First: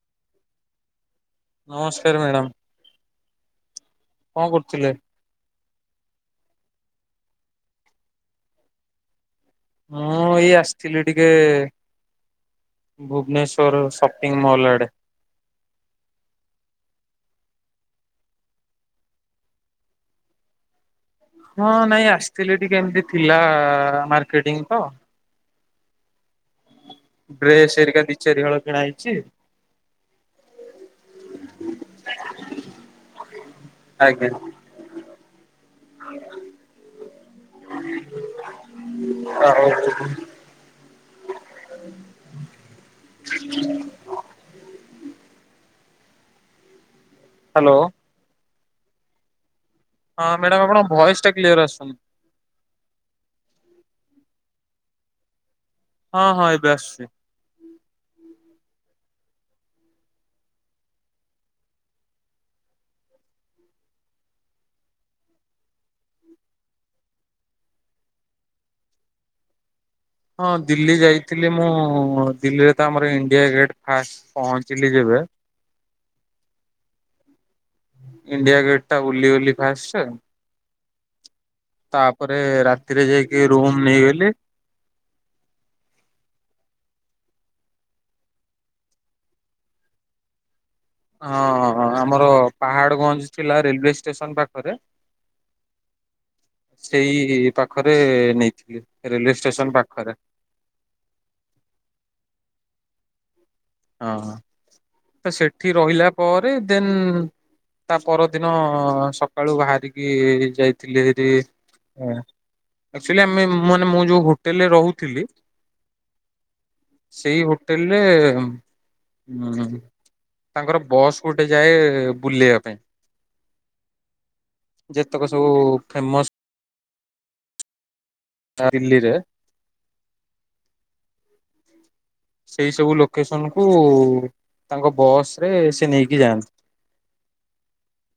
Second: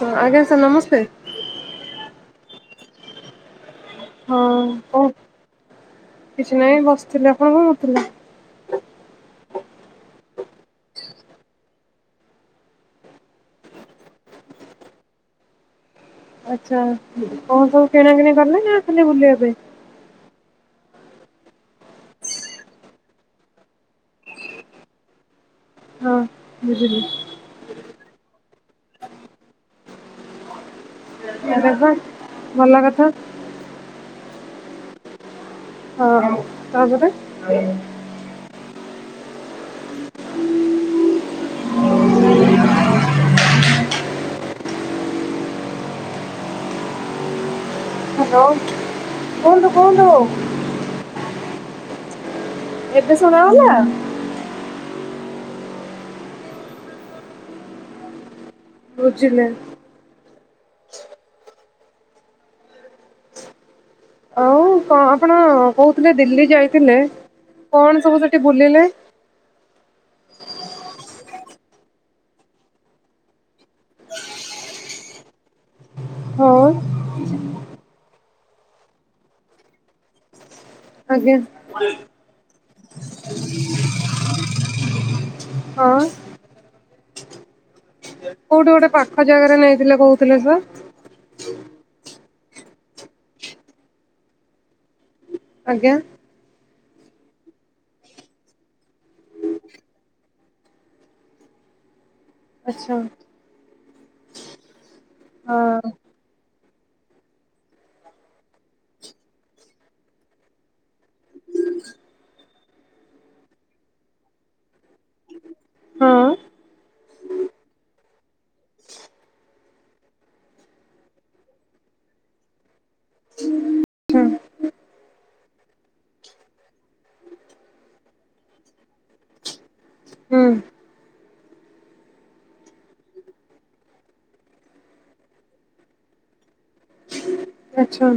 ହଁ ଆଜ୍ଞା ସାର୍ ନମସ୍ତେ। ନମସ୍କାର ମ୍ୟାଡ଼ାମ। ହଁ କଣ କରୁଥିଲେ? କୁହ କିଛି ନାହିଁ ବସିଥିଲି ଆପଣ କଣ କରୁଥିଲେ। ମୁଁ ଏଇ ଆସିଥିଲି ଟିକେ ଭୁବନେଶ୍ଵର ସପିଂ ମଲ୍ ଆଡ଼େ। ଆଚ୍ଛା କଣ ସବୁ କିଣା କିିଣି କଲେ ନା ଖାଲି ବୁଲିବା ପାଇଁ? ହଁ ନାଇଁ ଆସିଥିଲି ଟିକେ ଏମତି ଥିଲା ମାର୍କେଟିଂ ତ। ହଁ ବୁଝିଲି। ଡ୍ରେସ ଏରିକା ଦି ଚାରି ହଳ କିଣା ହେଇଛି। ଆରେ ବା ଭଲ କଥା। ଆଜ୍ଞା। ହଁ ତାପରେ ହଁ ହଉ ହଉ। ହୁଁ। ହ୍ୟାଲୋ। ହ୍ୟାଲୋ। କୁହନ୍ତୁ କୁହନ୍ତୁ। ହଁ ମ୍ୟାଡାମ ଆପଣଙ୍କ ଭଏସ ଟା କ୍ଲିୟର ଆସୁନି। ଏବେ ଶୁଣା ଗଲା? ହଁ ହଁ ଏବେ ଆସୁଛି। ବୁଝିଲେ। ମୁଁ କଣ ଆପଣ କହୁଥିଲେ ଦିଲ୍ଲୀ ଯାଇଥିଲେ କଣ ସବୁ ସେଠି ବୁଲିଲେ? ହଁ ଦିଲ୍ଲୀ ଯାଇଥିଲି ମୁଁ ଦିଲ୍ଲୀରେ ତ ଆମର ଇଣ୍ଡିଆ ଗେଟ୍ ଫାଷ୍ଟ ପହଞ୍ଚିଲି ଯେବେ ହଁ। ଇଣ୍ଡିଆ ଗେଟ୍ ଟା ବୁଲି ଗଲି ଫାଷ୍ଟ। ଆଜ୍ଞା ତାପରେ ରାତିରେ ଯାଇକି ରୁମ ନେଇଗଲି। ହଁ। କୋଉଠି ଗୋଟେ ପାଖ ଜାଗାରେ ନେଇଥିଲେ କହୁଥିଲେ ପା। ହଁ ଆମର ପାହାଡ ଗଞ୍ଜ ଥିଲା ରେଲୱେ ଷ୍ଟେସନ ପାଖରେ। ଆଜ୍ଞା। ସେଇ ପାଖରେ ନେଇଥିଲି ରେଲୱେ ଷ୍ଟେସନ ପାଖରେ। ଆଚ୍ଛା। ହଁ ହଁ ତ ସେଠି ହଁ। ରହିଲା ପରେ ଦେନ୍ ତା ପରଦିନ ସକାଳୁ ବାହାରିକି ଯାଇଥିଲି ରେ ଆକ୍ଚୁଲି ମାନେ ମୁଁ ଯୋଉ ହୋଟେଲରେ ରହୁଥିଲି ହଁ। ସେଇ ହୋଟେଲ୍ ରେ ହୁଁ ତାଙ୍କର ବସ୍ ଗୋଟେ ଯାଏ ବୁଲେଇବା ପାଇଁ। ହୁଁ ଯେତେକ ସବୁ ଫେମସ [unintelligible] ହୁଁ ସେଇ ସବୁ ଲୋକେସନ କୁ ତାଙ୍କ ବସ ରେ ସେ ନେଇକି ଯାଆନ୍ତି। ଆଛା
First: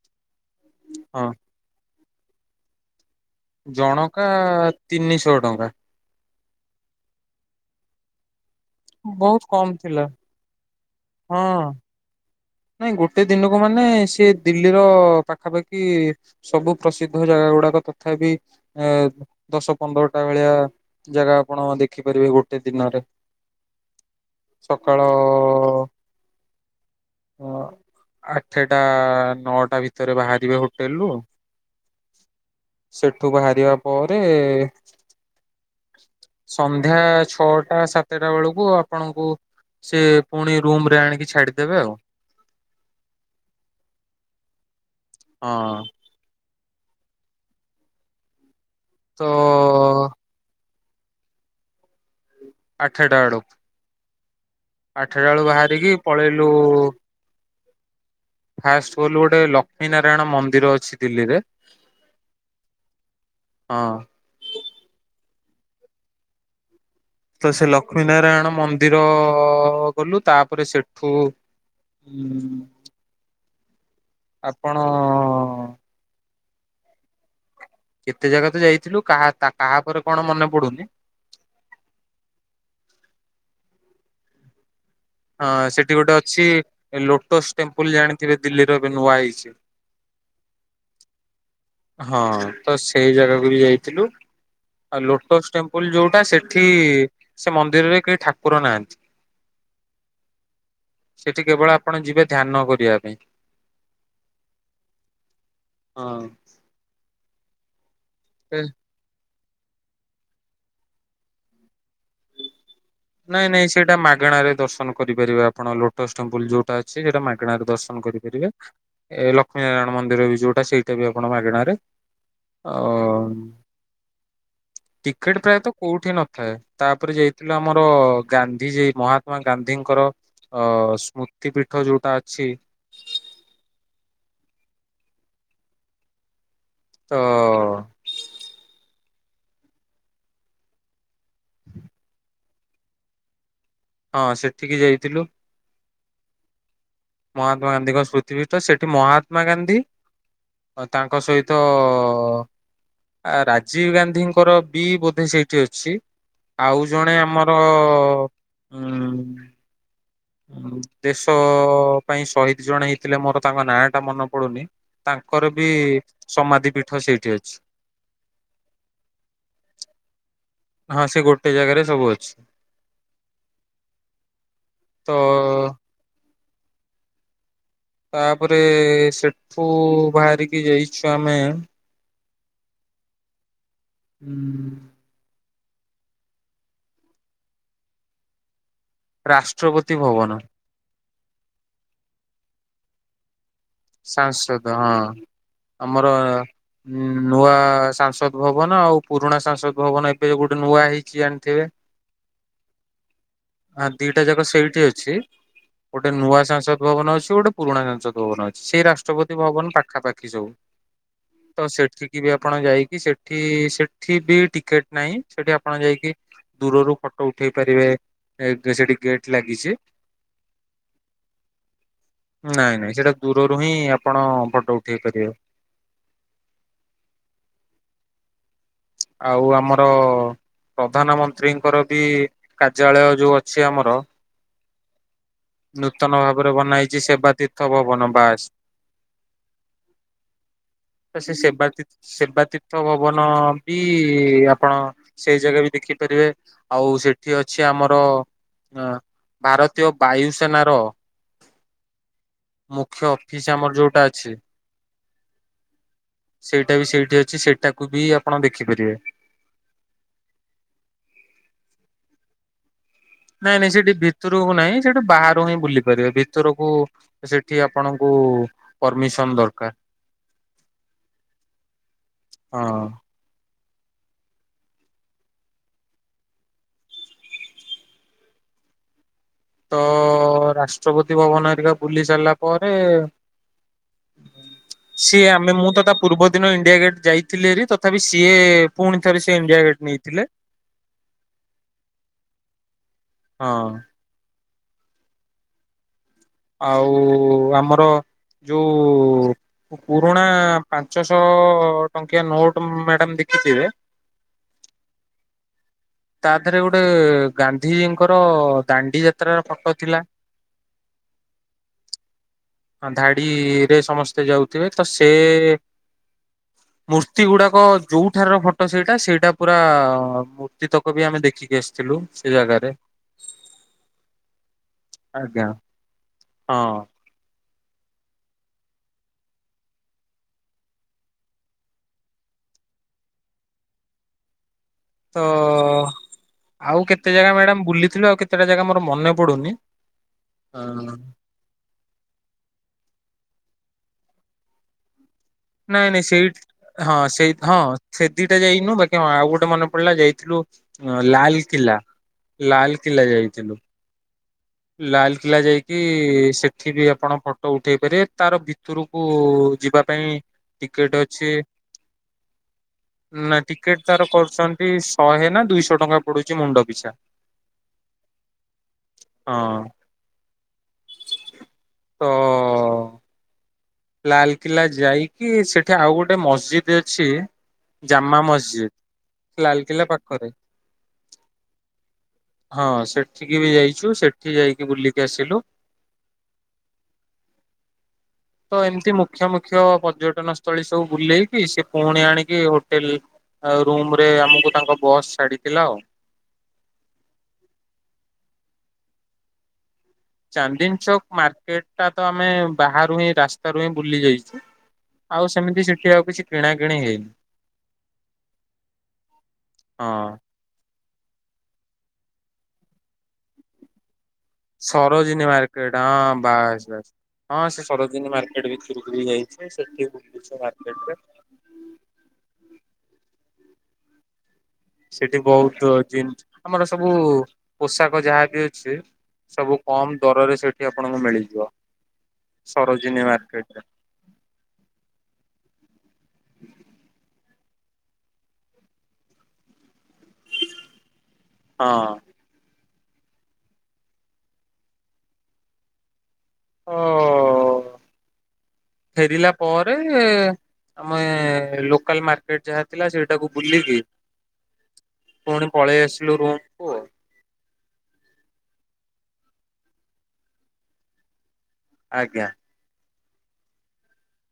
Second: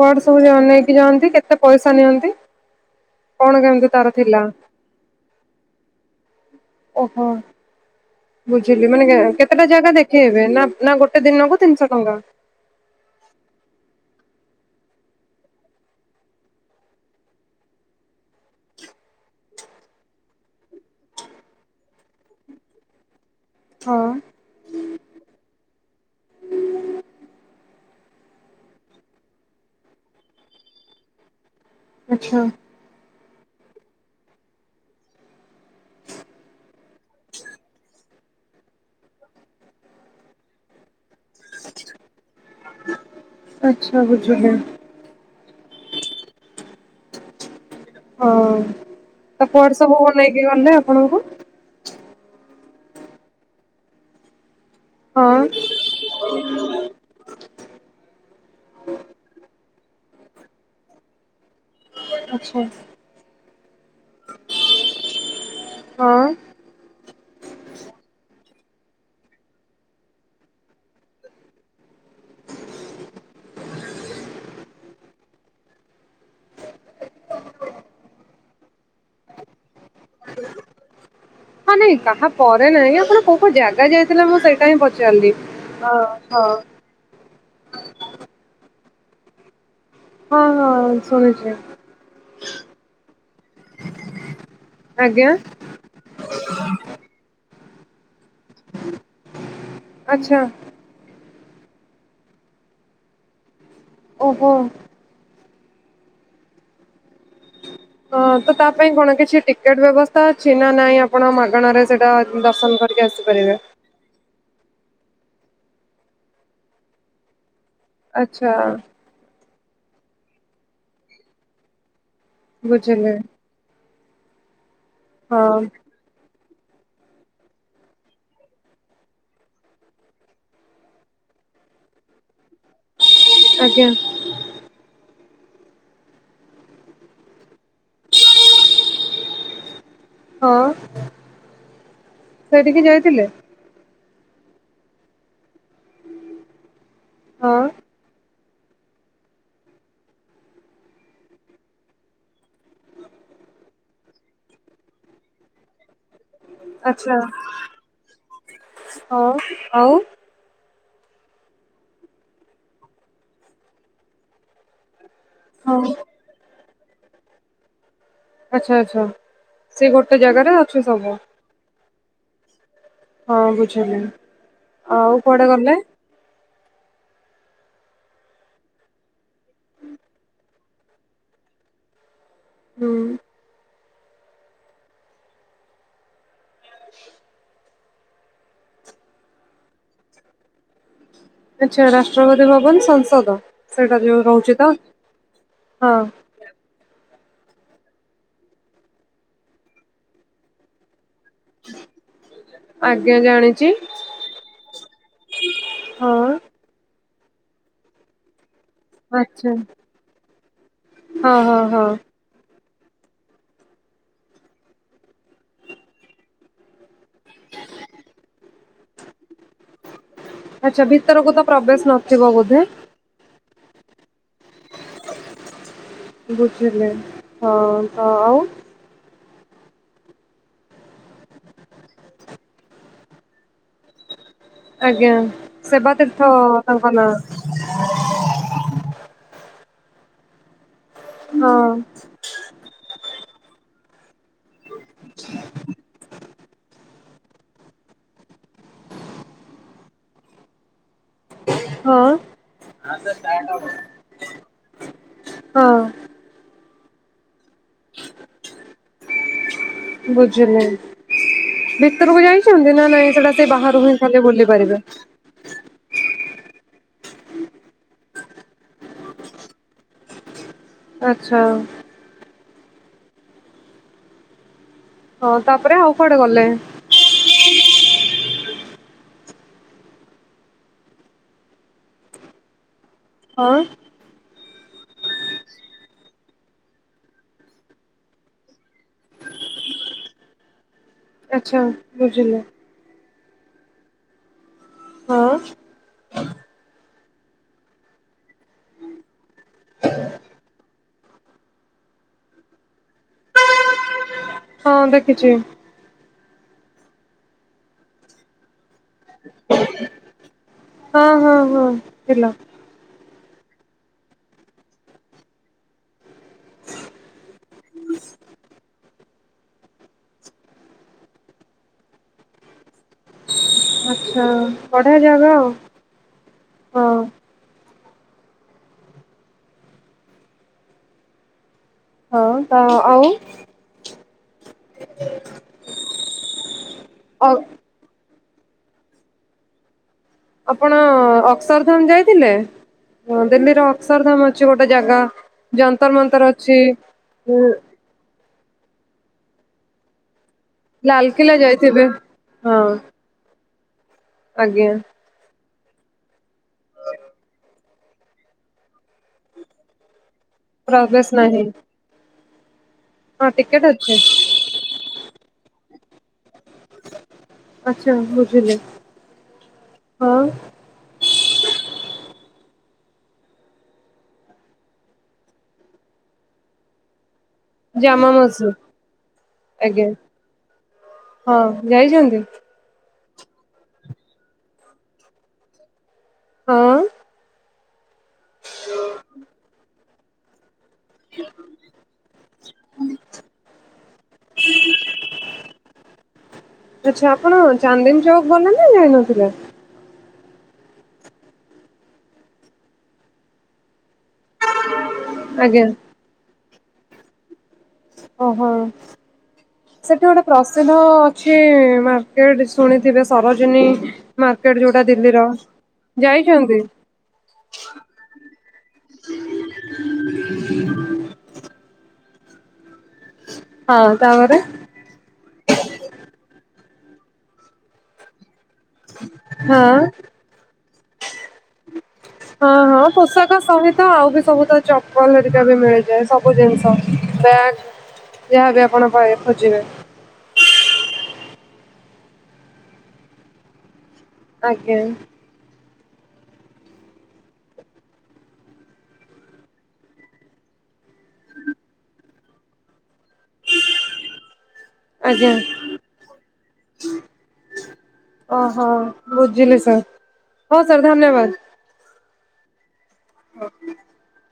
କୁଆଡ଼େ ସବୁ ନେଇକି ହଁ। ଯାଆନ୍ତି କେତେ ପଇସା ନିଅନ୍ତି? କଣ କେମିତି ତାର ଜଣକା ଥିଲା? ତିନିଶହ ଟଙ୍କା। ଓହୋ ବୁଝିଲି ମାନେ ବହୁତ କେତେଟା କମ ଜାଗା ଥିଲା ଦେଖେଇବେ ନା ନା ଗୋଟେ? ଦିନକୁ ହଁ। ତିନିଶହ ଟଙ୍କା? ନାଇଁ ଗୋଟେ ଦିନକୁ ମାନେ ସିଏ ଦିଲ୍ଲୀର ପାଖାପାଖି। ସବୁ ପ୍ରସିଦ୍ଧ ଜାଗା ଗୁଡାକ ତଥାପି ଏ ଦଶ ପନ୍ଦରଟା ଭଳିଆ ଜାଗା ଆପଣ ଦେଖିପାରିବେ ଗୋଟେ ଦିନରେ। ହଁ। ସକାଳ ଅ ଆଠେଟା ନଅଟା ଭିତରେ ବାହାରିବେ ହୋଟେଲ୍ ରୁୁ। ଆଚ୍ଛା। ସେଠୁ ବାହାରିବା ପରେ ସନ୍ଧ୍ୟା ଛଅଟା ସାତେଟା ବେଳୁକୁ ଆପଣଙ୍କୁ ସେ ପୁଣି ରୁମ୍ ରେ ଆଣିକି ଛାଡିଦେବେ ଆଉ। ଆଚ୍ଛା ବୁଝୁଲି। ହଁ। ହଁ ତ କୁଆଡେ ସବୁ ନେଇକି ଗଲେ ଆପଣଙ୍କୁ? ଆଠେଟା [unintelligible] ଆଠେଟା ହଁ ବେଳୁ ବାହାରିକି ପଳେଇଲୁ ଫାଷ୍ଟ ଗଲୁ ଗୋଟେ ଲକ୍ଷ୍ମୀ ନାରାୟଣ ମନ୍ଦିର ଅଛି ଦିଲ୍ଲୀରେ। ଆଚ୍ଛା। ହଁ। ହଁ। ତ ସେ ଲକ୍ଷ୍ମୀ ନାରାୟଣ ମନ୍ଦିର ଗଲୁ, ତାପରେ ସେଠୁ [inaudible] ଆପଣ କେତେ ଜାଗା ତ ଯାଇଥିଲୁ, କାହା ତା କାହା ପରେ କଣ ମନେ ପଡୁନି। ହଁ ନାଇଁ କାହା ପରେ ନାଇଁ ଆପଣ କୋଉ-କୋଉ ଜାଗା ଯାଇଥିଲେ ମୁଁ ସେଇଟା ହିଁ ପ ଚାର୍ଲି, ହଁ-ହଁ। ଏ ଲୋଟସ୍ ଟେମ୍ପୁଲ୍ ଜାଣିଥିବେ ଦିଲ୍ଲୀର ଏବେ ନୂଆ ହେଇଚି। ହଁ-ହଁ ଶୁଣିଚି। ହଁ ତ ସେଇ ଜାଗାକୁ ବି ଯାଇଥିଲୁ, ଆଉ ଆଜ୍ଞା ଲୋଟସ୍ ଟେମ୍ପ ପୁଲ୍ ଯୋଉଟା ସେଠି ସେ ମନ୍ଦିରରେ କେହି ଠାକୁର ନାହାନ୍ତି। ଆଚ୍ଛା। ସେଠି କେବଳ ଆପଣ ଯିବେ ଧ୍ୟାନ କରିବା ପାଇଁ। ଓହୋ। ହଁ। ହଁ ତ ସେ ତା ପାଇଁ କଣ କିଛି ଟିକେଟ୍ ବ୍ୟବସ୍ଥା ଅଛି, ନା ନାଇଁ ଆପଣ ମାଗଣାରେ ସେଟା ଦର୍ଶନ କ ନାଇଁ-ନାଇଁ ସେଇଟା ମାଗେଣାରେ ଦର୍ଶନ କରିପାରିବେ ଆପଣ ଲୋଟସ୍ ଟେମ୍ପୁଲ୍ ଯୋଉଟା ଅଛି, ସେଇଟା ମାଗେଣାରେ ଦ ର୍ଶନ୍ କରିପାରିବେ, ଆଚ୍ଛା ଏ ଲକ୍ଷ୍ମୀ ନାରାୟଣ ମନ୍ଦିର ବି ଯୋଉଟା ସେଇଟା ବି ଆପଣ ମାଗେଣାରେ ବୁଝିଲି ଆଉ [unintelligible] ହଁ ପ୍ରାୟତଃ କୋଉଠି ନଥାଏ, ତାପରେ ଯାଇଥିଲୁ ଆମ ର ଗାନ୍ଧୀଜି ମହାତ୍ମା ଗାନ୍ଧୀଙ୍କର ଅ ସ୍ମୃତି ପୀଠ ଯୋଉଟା ଅଛି ଆଜ୍ଞା। ତ ହଁ। [inaudible] ସେଇଠିକି ଯାଇଥିଲେ? ହଁ ସେଠିକି ଯାଇଥିଲୁ। ହଁ ମହାତ୍ମା ଗାନ୍ଧୀଙ୍କ ସ୍ମୃତିପୀଠ, ସେଠି ମହାତ୍ମା ଗାନ୍ଧୀ ତାଙ୍କ ସହିତ ଆ ରାଜୀବ ଗାନ୍ଧୀଙ୍କର ବି ବୋଧେ ସେଇଠି ଅଛି? ଆଉ ଆଚ୍ଛା ଜଣେ ଆମର ଉ ହଁ ଆଉ? ଦେଶ ପାଇଁ ସହିଦ ଜଣେ ହେଇଥିଲେ ମୋର ତାଙ୍କ ନାଁ ଟା ମନେ ପଡୁନି। ତାଙ୍କର ବି ହଁ। ସମାଧି ପୀଠ ସେଇଠି ଅଛି। ଆଚ୍ଛା ଆଚ୍ଛା ସେ ଗୋଟେ ଜାଗାରେ ଅଛି ହଁ ସବୁ। ସେ ଗୋଟେ ଜାଗାରେ ସବୁ ଅଛି। ହଁ ବୁଝିଲି ତ ଆଉ କୁଆଡେ ଗଲେ? ତାପରେ ସେଠୁ ବାହାରିକି ଯାଇଛୁ ଆମେ ହୁଁ। ହୁଁ। [inaudible] ରାଷ୍ଟ୍ରପତି ଭବନ। ଆଚ୍ଛା ରାଷ୍ଟ୍ରପତି ଭବନ ସଂସଦ। ସେଇଟା ଯୋଉ ରହୁଛି ତ? ସାଂସଦ ହଁ ହଁ ଆମର ହଁ ନୂଆ ସାଂସଦ ଭବନ ଆଉ ପୁରୁଣା ସାଂସଦ ଭବନ ଏବେ ଗୋଟେ ନୂଆ ହେଇଚି ଜାଣିଥିବେ? ଆଜ୍ଞା ଜାଣିଚି। ହଁ ଦିଟା ଯାକ ସେଇଠି ଅଛି ଗୋଟେ ହଁ ନୂଆ ସାଂସଦ ଭବନ ଅଛି ଗୋଟେ ପୁରୁଣା ସାଂସଦ ଭବନ ଅଛି ସେଇ ରାଷ୍ଟ ରାଷ୍ଟ୍ରପତି ଆଚ୍ଛା ଭବନ ପାଖାପାଖି ସବୁ ହଁ ହଁ ତ ହଁ। ସେଠିକ ବି ଆପଣ ଯାଇକି ସେଠି ସେଠି ବି ଟିକେଟ ନାହିଁ ସେଠି ଆପଣ ଯାଇକି ଦୂରରୁ ଫଟୋ ଉଠେଇ ପାରିବେ। ଏ କେ ସେଠି ଗେଟ୍ ଲାଗିଚି। ଆଚ୍ଛା ଭିତରକୁ ତ ପ୍ରବେଶ ନଥିବ ବୋଧେ? ନାଇଁ ନାଇଁ ସେଟା ଦୂରରୁ ହିଁ ଆପଣ ଫଟୋ ଉଠେଇ ପାରିବେ। ବୁଝିଲି ହଁ ତ ଆଉ? ଆଉ ଆମର ପ୍ରଧାନମନ୍ତ୍ରୀଙ୍କର ବି କାର୍ଯ୍ୟାଳୟ ଯୋଉ ଅଛି ଆମର ଆଜ୍ଞା ସେବା ତୀର୍ଥ ନୂତନ ଭାବରେ ବନା ତାଙ୍କ ହେଛି ନାଁ ସେବା ତୀର୍ଥ ଭବନ ବାସ ତ ସେ ସେବା ହଁ ସେବାତୀର୍ଥ ଭବନ ବି ଆପଣ ସେଇ ଜାଗା ବି ଦେଖିପାରିବେ ଆଉ ସେଠି ଅଛି ଆମର ହାଁ ଭାରତୀୟ ବାୟୁସେନାର ହଁ। ମୁଖ୍ୟ ଅଫିସ ଆମର ଯୋଉଟା ଅଛି ହଁ ସେଇଟା ବି ସେଇଠି ଅଛି ସେଇଟାକୁ ବି ଆପଣ ଦେଖିପାରିବେ। ବୁଝିଲି। ଭିତରକୁ ଯାଇଚନ୍ତି ନା ନାଇଁ? ସେଟା ସେଇ ନାଇଁ ନାଇଁ ବାହାରୁ ସେଠି ହିଁ ଖାଲି ବୁଲି ଭିତରକୁ ପାରିବେ ନାହିଁ ସେଠି ବାହାରୁ ହିଁ ବୁଲି ପାରିବେ। ଭିତ ଭିତରକୁ ସେଠି ଆପଣଙ୍କୁ ପରମିସନ ଦରକାର। ଆଚ୍ଛା। ହଁ। ହଁ ତାପରେ ଆଉ କୁଆଡେ ଗଲେ? ତ ରାଷ୍ଟ୍ରପତି ଭବନ ହେରିକା ବୁଲି ସାରିଲା ପରେ ହଁ। ସିଏ ଆମେ ମୁଁ ତ ତା ପୂର୍ବ ଦିନ ଇଣ୍ଡିଆ ଗେଟ ଯାଇଥିଲି ହାରି। ତଥାପି ସିଏ ପୁଣି ଥରେ ସ ଇଣ୍ଡିଆ ଗେଟ୍ ନେଇଥିଲେ ଆଛା ହୋଉ ବୁଝିଲି। ହଁ। ହଁ। ଆଉ ଆମର ଯୋଉ ପୁରୁଣା ପାଞ୍ଚଶହ ଟଙ୍କିଆ ନୋଟ ମ୍ୟାଡ଼ାାମ ଦେଖିଥିବେ? ହଁ ଦେଖିଚି। ତା ଦେହରେ ଗୋଟେ ଗାନ୍ଧିଜୀଙ୍କର ଦାଣ୍ଡି ଯାତ୍ରାର ଫଟୋ ଥିଲା। ହଁ ହଁ ହଁ। ଥିଲା। ଧାଡିରେ ସମସ୍ତେ ଯାଉଥିବେ ତ ସେ ମୂର୍ତ୍ତି ଗୁଡାକ ଯୋଉଠାର ର ଫଟୋ ସେଇଟା ସେଇଟା ପୁରା କୁର୍ତ୍ତିତକ ବି ଆମେ ଦେଖିକି ଆସିଥିଲୁ ସେ ଜାଗାରେ। ଆଛା ବଢିଆ ଜାଗ ଆଜ୍ଞା ଆଉ ହଁ। ହୋଉ ତ ଆଉ ତ ଆଉ କେତେ ଜାଗା ଆଉ ମ୍ୟାଡାାମ ବୁଲିଥିଲୁ ଆଉ କେତେଟା ଜାଗା ମୋର ମନେ ପଡୁନି। ଆପଣ ହଁ। ଅକ୍ଷରଧାମ ଯାଇଥିଲେ ଦିଲ୍ଲୀର ଅକ୍ଷରଧାମ ଅଛି ଗୋଟେ ଜାଗା? ନାଇଁ ଯନ୍ତର ନାଇଁ ସେଇ ମନ୍ତର ଅଛି ହଁ ସେଇ ଉ ହଁ ସେ ଦିଇଟା ଯାଇନୁ ବାକି ହଁ ଆଉ ଗୋଟେ ମେନେ ପଡିଲା ଯାଇଥିଲୁ ଲାଲକିଲ୍ଲା ଲାଲକିଲା ଯାଇଥିବେ ହଁ ଲାଲକିଲା ଯାଇଥିଲୁ। ଆଜ୍ଞା। ଲାକିଲ୍ଲା ଯାଇକି ସେଠି ବି ଆପଣ ଫଟୋ ଉଠାଇ ପାରିବେ ତାର ଭିତରକୁ ଯିବା ପି ପ୍ରବେଶ ନାହିଁ। ହଁ ନା ଟିକେଟ ଅଛି ତାର କରୁଚନ୍ତି ଶହେ ନା ଦୁଇଶହ ଟଙ୍କା ପଡୁଛି ମୁଣ୍ଡ ପିଛା। ଆଛା ବୁଝିଲି। ହଁ ହଁ। ତ ଲାଲକିଲ୍ଲା ଯାଇକି ସେଠି ଆଉ ଗୋଟେ ମସ୍ଜିଦ୍ ଅଛି ଜାମା ମସଜିଦ୍ ଲାଲକିଲ୍ଲା ଆଜ୍ଞା ପାଖରେ। ହଁ ଯାଇଛନ୍ତି ହଁ ସେଠିକି ବି ଯାଇଛୁ ସେଠି ଯାଇକି ବୁଲିକି ଆସିଲୁ। ହଁ। ତ ଏମିତି ମୁଖ୍ୟ ମୁଖ୍ୟ ପର୍ଯ୍ୟଟନ ସ୍ଥଳୀ ସବୁ ବୁଲେଇକି ସେ ପୁଣି ଆଣିକି ହୋଟେଲ ଆଉ ରୁମରେ ଆମକୁ ତାଙ୍କ ବସ୍ ଛାଡିଦେଲା ଆଉ। ଆଛା ଆପଣ ଚାନ୍ଦିନ ଚୌକ ଗଲେ ନା ଯାଇନଥିଲେ? ଚାନ୍ଦିନ ଚକ ମାର୍କେଟ ଟା ତ ଆମେ ବାହାରୁ ହିଁ ରାସ୍ତାରୁ ହିଁ ବୁଲି ଯାଇଛୁ। ଆଉ ସେମିତି ଆଜ୍ଞା ସେଠି ଆଉ କିଛି କିଣା କିିଣି ହେଇନି। ଓହୋ ସେଠି ହଁ। ଗୋଟେ ପ୍ରସିଦ୍ଧ ଅଛି ମାର୍କେଟ ଶୁଣିଥିବେ ସରୋଜିନୀ ମାର୍କେଟ ଯୋଉଟା ଦିଲ୍ଲୀର ସରୋଜିନୀ ମାର୍କେଟ ହଁ ଯାଇଛନ୍ତି? ବାସ୍ ବାସ୍ ହଁ ସେ ସରୋଜ ସରୋଜିନୀ ମାର୍କେଟ ଭିତରକୁ ଯାଇଚି ସେଠି ବି ବୁଲିଚୁ ମାର୍କେଟ ରେ। ହଁ ତାପରେ ସେଠି ବିହୁତ ଜିନିଷ ଆମର ସବୁ ପୋଷାକ ଯାହାବି ଅଛି ସିଏ ସବୁ ହଁ କମ ଦରରେ ସେଠି ଆପଣଙ୍କୁ ମିଳିଯିବ। ହଁ ହଁ ସରୋଜିନୀ ପୋଷାକ ମାର୍କେଟରେ ସବୁ ତ ଆଉ ବି ସବୁ ତ ଚପଲ ହରିକା ବି ମିଳିଯାଏ ସବୁ ଜିନିଷ ବ୍ୟାଗ ଯାହାବି ଆପଣ ବହି ଖୋଜିବେ ହଁ ଆଜ୍ଞା ହ ଫେରିଲା ପରେ ଆମେ ଲୋକାଲ ମାର୍କେ ସେଇଠି ଯାହା ଥିଲା ସେଇଟାକୁ ବୁଲିକି ଆଜ୍ଞା ପୁଣି ପଳେଇ ଆସିଲୁ ରୁମକୁ ଓହୋ ବୁଝିଲି ସାର୍। ହଁ ସାର୍ ଧନ୍ୟବାଦ। ଆଜ୍ଞା। [unintelligible]